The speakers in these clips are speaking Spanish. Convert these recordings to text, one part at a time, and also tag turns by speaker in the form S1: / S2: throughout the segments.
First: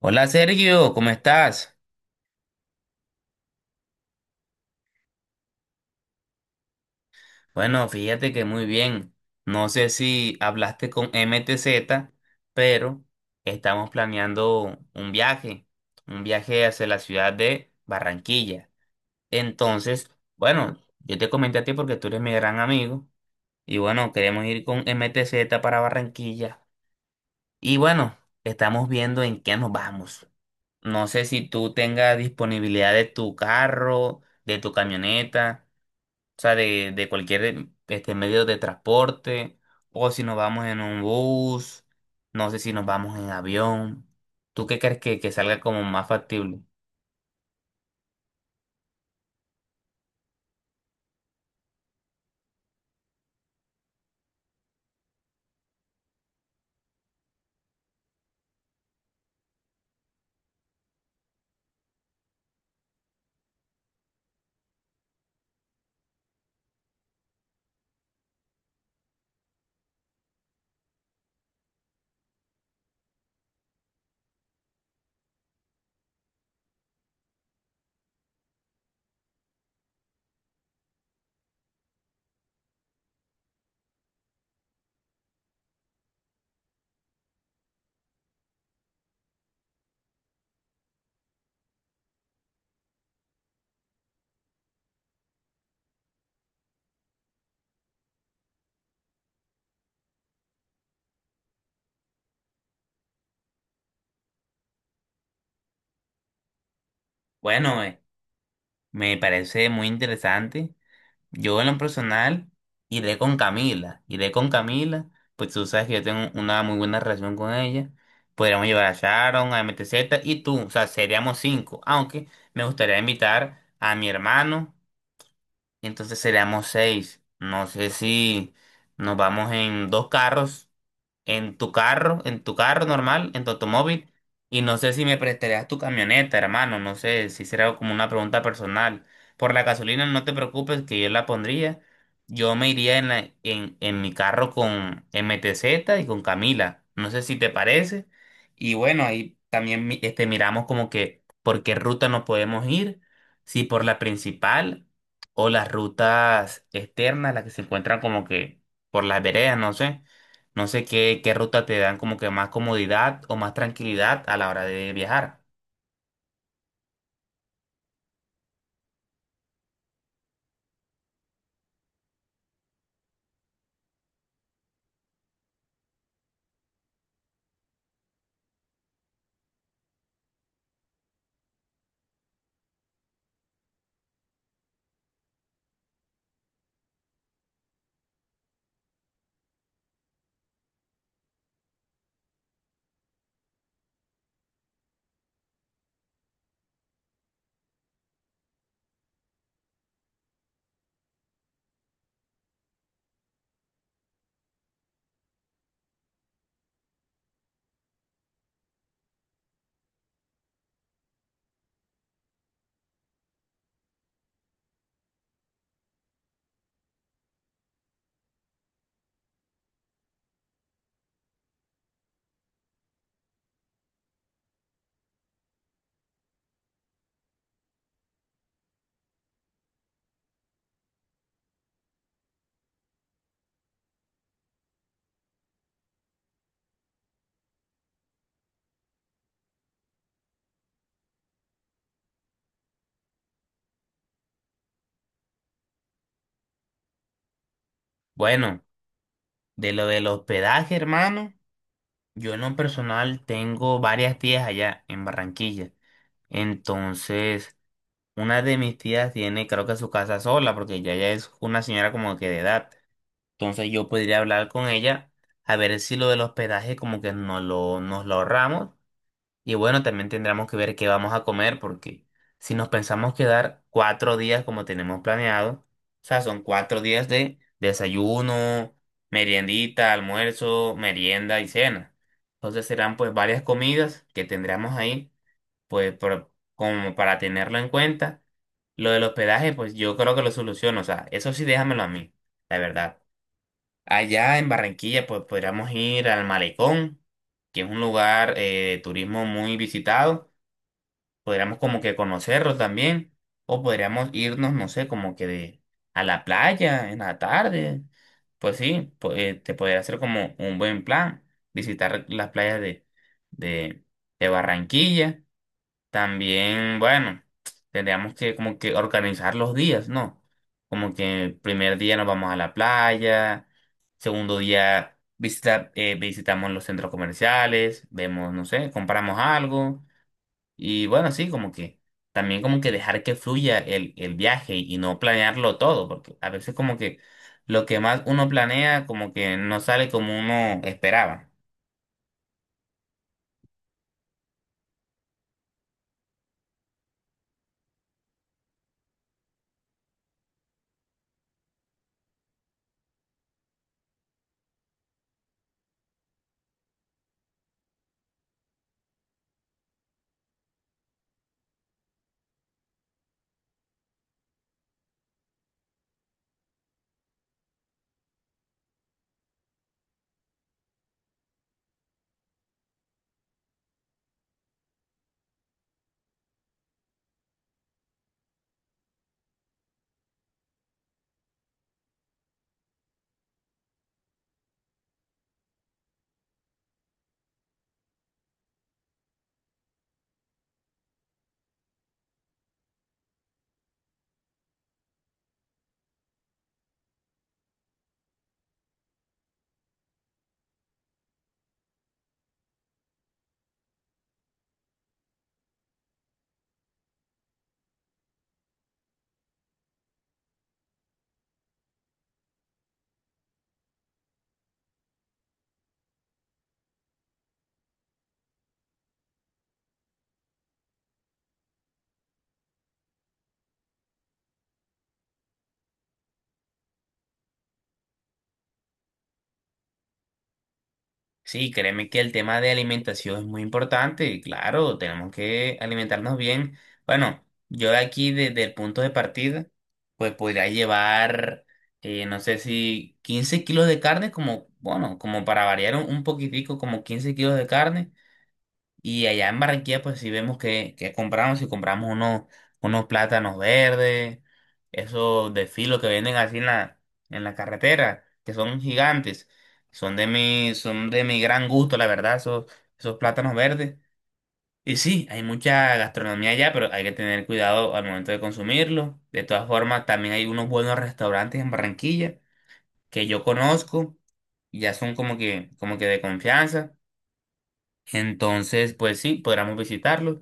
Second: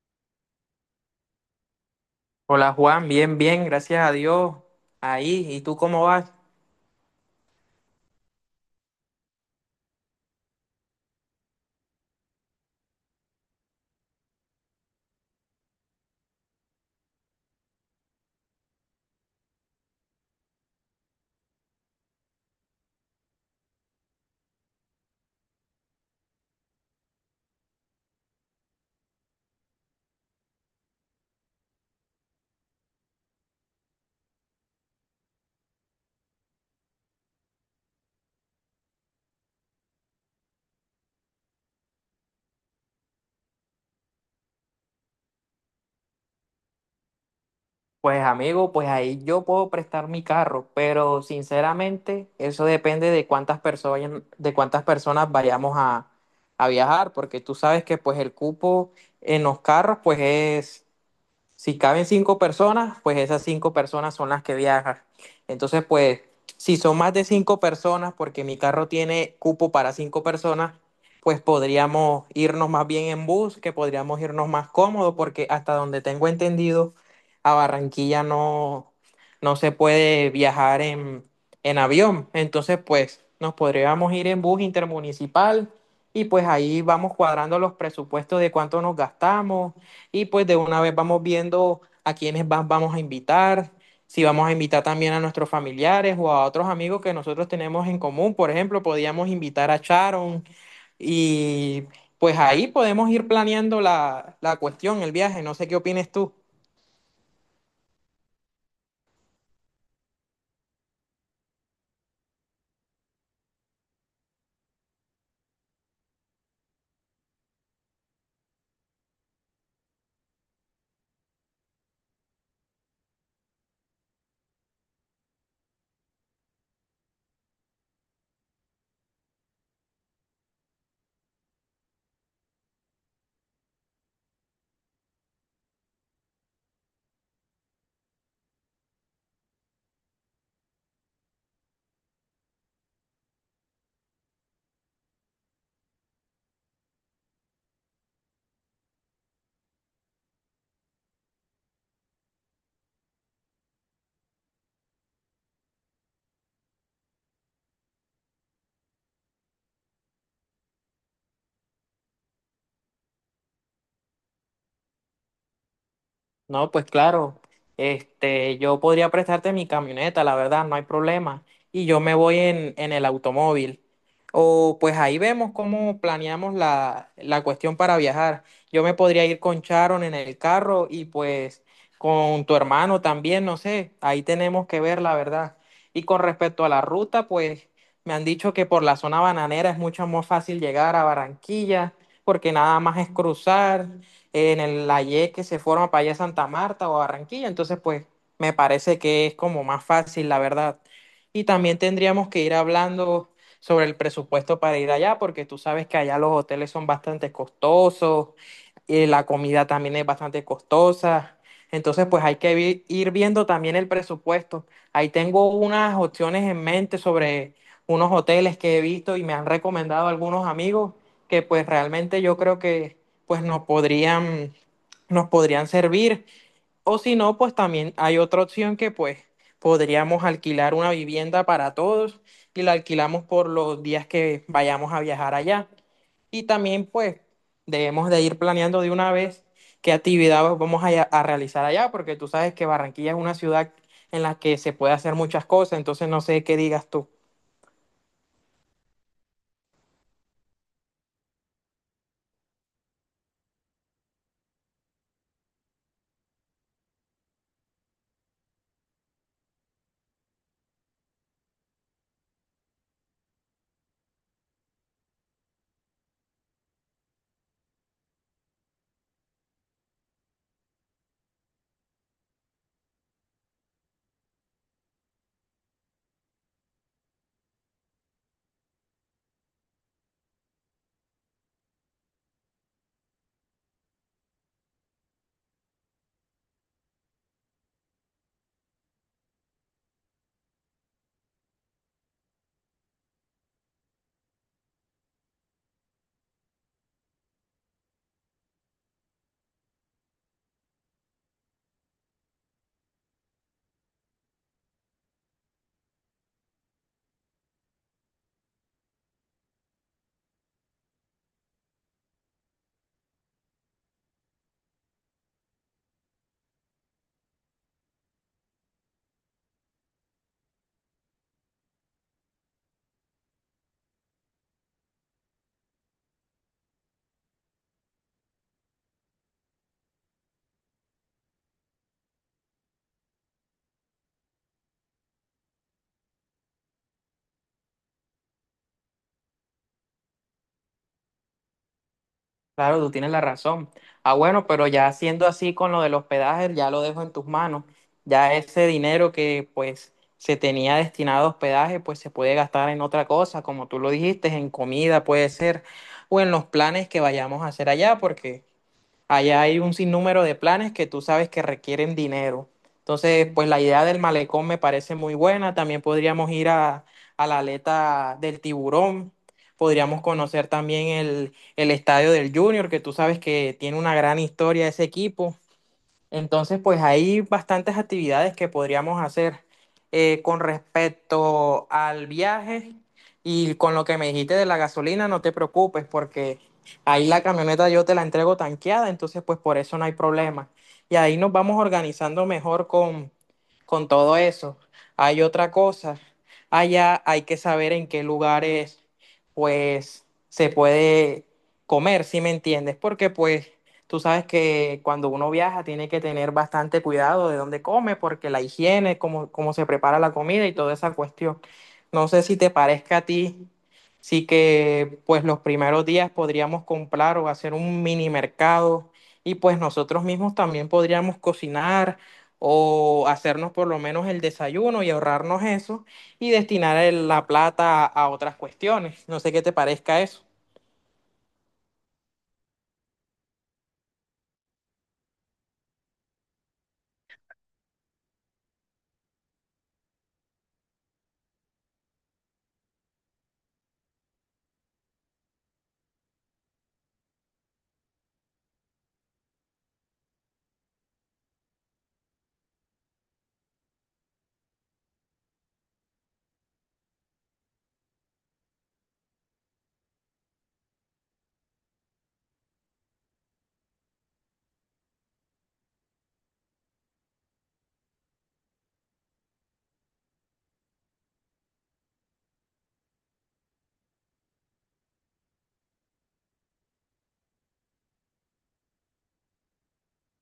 S1: Hola Sergio, ¿cómo estás?
S2: Hola Juan, bien, bien, gracias a Dios. Ahí, ¿y tú cómo vas?
S1: Bueno, fíjate que muy bien. No sé si hablaste con MTZ, pero estamos planeando un viaje hacia la ciudad de Barranquilla. Entonces, bueno, yo te comenté a ti porque tú eres mi gran amigo y bueno, queremos ir con MTZ para Barranquilla. Y bueno, estamos viendo en qué nos vamos. No sé si tú tengas disponibilidad de tu carro, de tu camioneta. O sea, de cualquier medio de transporte, o si nos vamos en un bus, no sé si nos vamos en avión. ¿Tú qué crees que salga como más factible?
S2: Pues amigo, pues ahí yo puedo prestar mi carro, pero sinceramente eso depende de cuántas personas, vayamos a viajar, porque tú sabes que pues el cupo en los carros pues es. Si caben cinco personas, pues esas cinco personas son las que viajan. Entonces, pues, si son más de cinco personas, porque mi carro tiene cupo para cinco personas, pues podríamos irnos más bien en bus, que podríamos irnos más cómodos, porque hasta donde tengo entendido, a Barranquilla no, no se puede viajar en avión. Entonces, pues, nos podríamos ir en bus intermunicipal y pues ahí vamos cuadrando los presupuestos de cuánto nos gastamos y pues de una vez vamos viendo a quiénes vamos a invitar, si vamos a invitar también a nuestros familiares o a otros amigos que nosotros tenemos en común. Por ejemplo, podíamos invitar a Sharon y pues ahí podemos ir planeando la cuestión, el viaje. No sé qué opines tú.
S1: Bueno, me parece muy interesante. Yo en lo personal iré con Camila, pues tú sabes que yo tengo una muy buena relación con ella. Podríamos llevar a Sharon, a MTZ y tú, o sea, seríamos cinco, aunque me gustaría invitar a mi hermano y entonces seríamos seis. No sé si nos vamos en dos carros en tu carro normal, en tu automóvil, y no sé si me prestarías tu camioneta, hermano, no sé si será como una pregunta personal. Por la gasolina no te preocupes que yo la pondría. Yo me iría en mi carro con MTZ y con Camila. No sé si te parece. Y bueno, ahí también miramos como que por qué ruta nos podemos ir, si por la principal o las rutas externas, las que se encuentran como que por las veredas, no sé. No sé qué ruta te dan como que más comodidad o más tranquilidad a la hora de viajar.
S2: No, pues claro, este, yo podría prestarte mi camioneta, la verdad, no hay problema. Y yo me voy en el automóvil. O pues ahí vemos cómo planeamos la cuestión para viajar. Yo me podría ir con Sharon en el carro y pues con tu hermano también, no sé, ahí tenemos que ver la verdad. Y con respecto a la ruta, pues me han dicho que por la zona bananera es mucho más fácil llegar a Barranquilla, porque nada más es cruzar en el, la Y que se forma para allá a Santa Marta o a Barranquilla. Entonces, pues me parece que es como más fácil, la verdad. Y también tendríamos que ir hablando sobre el presupuesto para ir allá, porque tú sabes que allá los hoteles son bastante costosos, y la comida también es bastante costosa. Entonces, pues hay que ir viendo también el presupuesto. Ahí tengo unas opciones en mente sobre unos hoteles que he visto y me han recomendado algunos amigos que pues realmente yo creo que pues nos podrían servir. O si no, pues también hay otra opción que pues podríamos alquilar una vivienda para todos y la alquilamos por los días que vayamos a viajar allá. Y también, pues, debemos de ir planeando de una vez qué actividad vamos a realizar allá, porque tú sabes que Barranquilla es una ciudad en la que se puede hacer muchas cosas, entonces no sé qué digas tú.
S1: Bueno, de lo del hospedaje, hermano, yo en lo personal tengo varias tías allá en Barranquilla. Entonces, una de mis tías tiene creo que su casa sola porque ya ella es una señora como que de edad. Entonces yo podría hablar con ella a ver si lo del hospedaje como que nos lo ahorramos. Y bueno, también tendremos que ver qué vamos a comer, porque si nos pensamos quedar 4 días como tenemos planeado, o sea, son 4 días de desayuno, meriendita, almuerzo, merienda y cena. Entonces serán pues varias comidas que tendremos ahí, pues como para tenerlo en cuenta. Lo del hospedaje, pues yo creo que lo soluciono, o sea, eso sí déjamelo a mí, la verdad. Allá en Barranquilla, pues podríamos ir al Malecón, que es un lugar de turismo muy visitado. Podríamos como que conocerlo también, o podríamos irnos, no sé, como que a la playa en la tarde. Pues sí, te podría hacer como un buen plan, visitar las playas de, de Barranquilla. También, bueno, tendríamos que como que organizar los días, ¿no? Como que el primer día nos vamos a la playa, segundo día visitamos los centros comerciales, vemos, no sé, compramos algo y bueno, sí, como que también como que dejar que fluya el viaje y no planearlo todo, porque a veces como que lo que más uno planea como que no sale como uno esperaba.
S2: Claro, tú tienes la razón. Ah, bueno, pero ya siendo así con lo del hospedaje, ya lo dejo en tus manos. Ya ese dinero que pues se tenía destinado a hospedaje, pues se puede gastar en otra cosa, como tú lo dijiste, en comida puede ser, o en los planes que vayamos a hacer allá, porque allá hay un sinnúmero de planes que tú sabes que requieren dinero. Entonces, pues la idea del malecón me parece muy buena. También podríamos ir a la aleta del tiburón. Podríamos conocer también el estadio del Junior, que tú sabes que tiene una gran historia ese equipo. Entonces, pues hay bastantes actividades que podríamos hacer con respecto al viaje y con lo que me dijiste de la gasolina, no te preocupes porque ahí la camioneta yo te la entrego tanqueada, entonces pues por eso no hay problema. Y ahí nos vamos organizando mejor con todo eso. Hay otra cosa, allá hay que saber en qué lugares pues se puede comer, si me entiendes, porque pues tú sabes que cuando uno viaja tiene que tener bastante cuidado de dónde come, porque la higiene, cómo se prepara la comida y toda esa cuestión. No sé si te parezca a ti, sí que pues los primeros días podríamos comprar o hacer un mini mercado y pues nosotros mismos también podríamos cocinar o hacernos por lo menos el desayuno y ahorrarnos eso y destinar la plata a otras cuestiones. No sé qué te parezca eso.
S1: Sí, créeme que el tema de alimentación es muy importante, y claro, tenemos que alimentarnos bien. Bueno, yo de aquí desde el punto de partida, pues podría llevar, no sé si 15 kilos de carne, como, bueno, como para variar un poquitico, como 15 kilos de carne. Y allá en Barranquilla, pues sí vemos que compramos, si compramos unos plátanos verdes, esos de filo que venden así en la carretera, que son gigantes, son de mi gran gusto, la verdad, esos plátanos verdes. Y sí, hay mucha gastronomía allá, pero hay que tener cuidado al momento de consumirlo. De todas formas, también hay unos buenos restaurantes en Barranquilla que yo conozco, y ya son como que de confianza. Entonces, pues sí, podríamos visitarlos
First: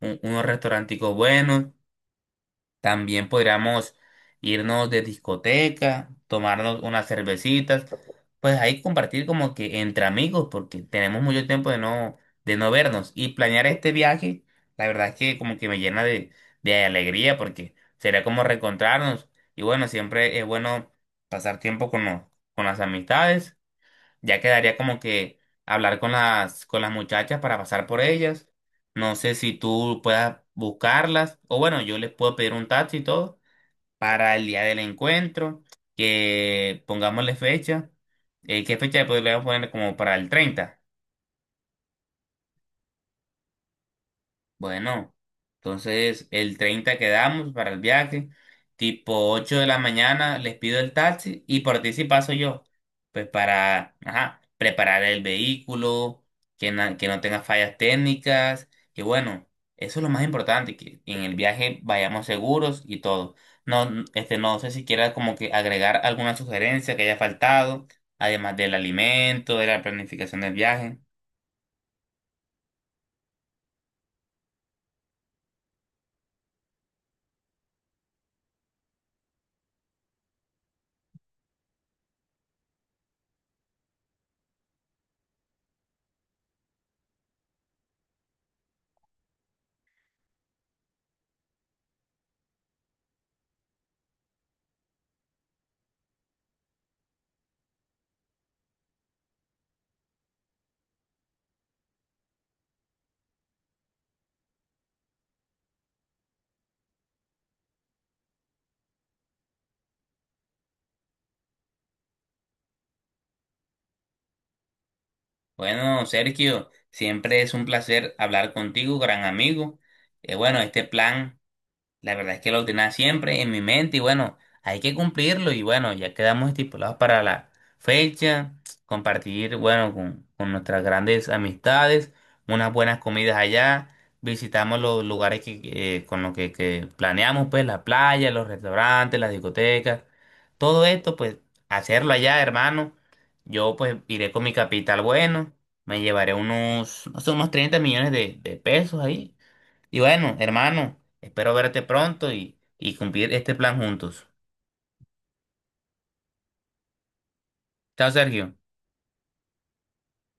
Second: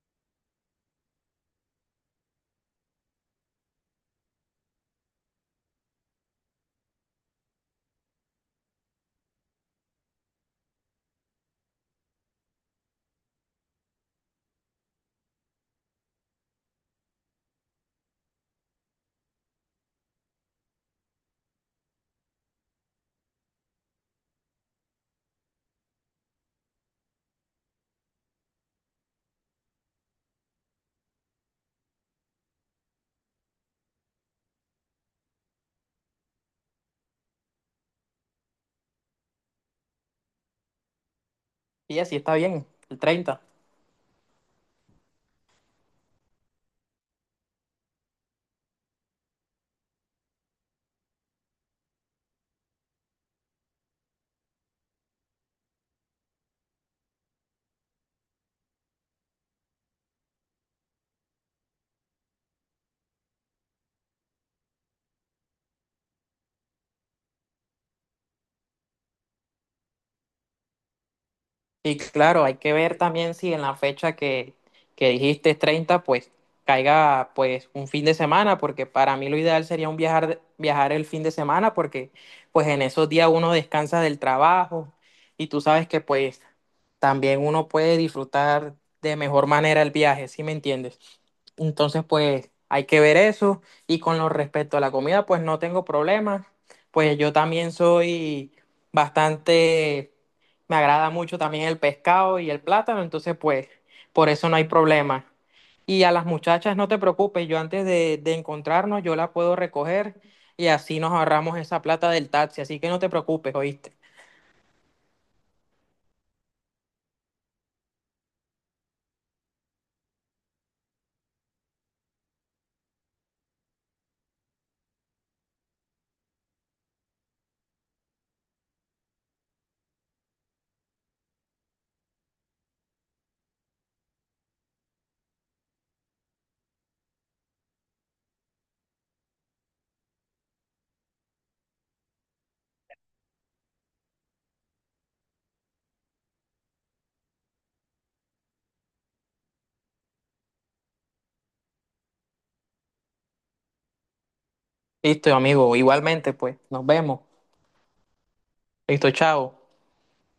S1: unos restauranticos buenos. También podríamos irnos de discoteca, tomarnos unas cervecitas. Pues ahí compartir como que entre amigos, porque tenemos mucho tiempo de no vernos. Y planear este viaje, la verdad es que como que me llena de alegría, porque sería como reencontrarnos. Y bueno, siempre es bueno pasar tiempo con las amistades. Ya quedaría como que hablar con las muchachas para pasar por ellas. No sé si tú puedas buscarlas. O bueno, yo les puedo pedir un taxi y todo para el día del encuentro. Que pongámosle fecha. ¿Qué fecha le podríamos poner como para el 30?
S2: Y así está bien, el 30.
S1: Bueno, entonces el 30 quedamos para el viaje, tipo 8 de la mañana les pido el taxi y por ti sí paso yo, pues para, ajá, preparar el vehículo, que no tenga fallas técnicas, que bueno, eso es lo más importante, que en el viaje vayamos seguros y todo. No, no sé si quieras como que agregar alguna sugerencia que haya faltado, además del alimento, de la planificación del viaje.
S2: Y claro, hay que ver también si en la fecha que dijiste es 30, pues caiga pues un fin de semana, porque para mí lo ideal sería un viajar, viajar el fin de semana, porque pues en esos días uno descansa del trabajo y tú sabes que pues también uno puede disfrutar de mejor manera el viaje, ¿sí me entiendes? Entonces, pues hay que ver eso. Y con lo respecto a la comida, pues no tengo problemas. Pues yo también soy bastante, me agrada mucho también el pescado y el plátano, entonces pues por eso no hay problema. Y a las muchachas, no te preocupes, yo antes de encontrarnos, yo la puedo recoger y así nos ahorramos esa plata del taxi. Así que no te preocupes, ¿oíste?
S1: Bueno, Sergio, siempre es un placer hablar contigo, gran amigo. Bueno, este plan. La verdad es que lo tenía siempre en mi mente y bueno, hay que cumplirlo y bueno, ya quedamos estipulados para la fecha, compartir, bueno, con nuestras grandes amistades, unas buenas comidas allá, visitamos los lugares con los que planeamos, pues la playa, los restaurantes, las discotecas, todo esto, pues hacerlo allá, hermano. Yo pues iré con mi capital bueno, me llevaré unos, no sé, unos 30 millones de pesos ahí y bueno, hermano, espero verte pronto y cumplir este plan juntos.
S2: Listo, amigo, igualmente, pues nos vemos.
S1: Chao, Sergio.
S2: Listo, chao.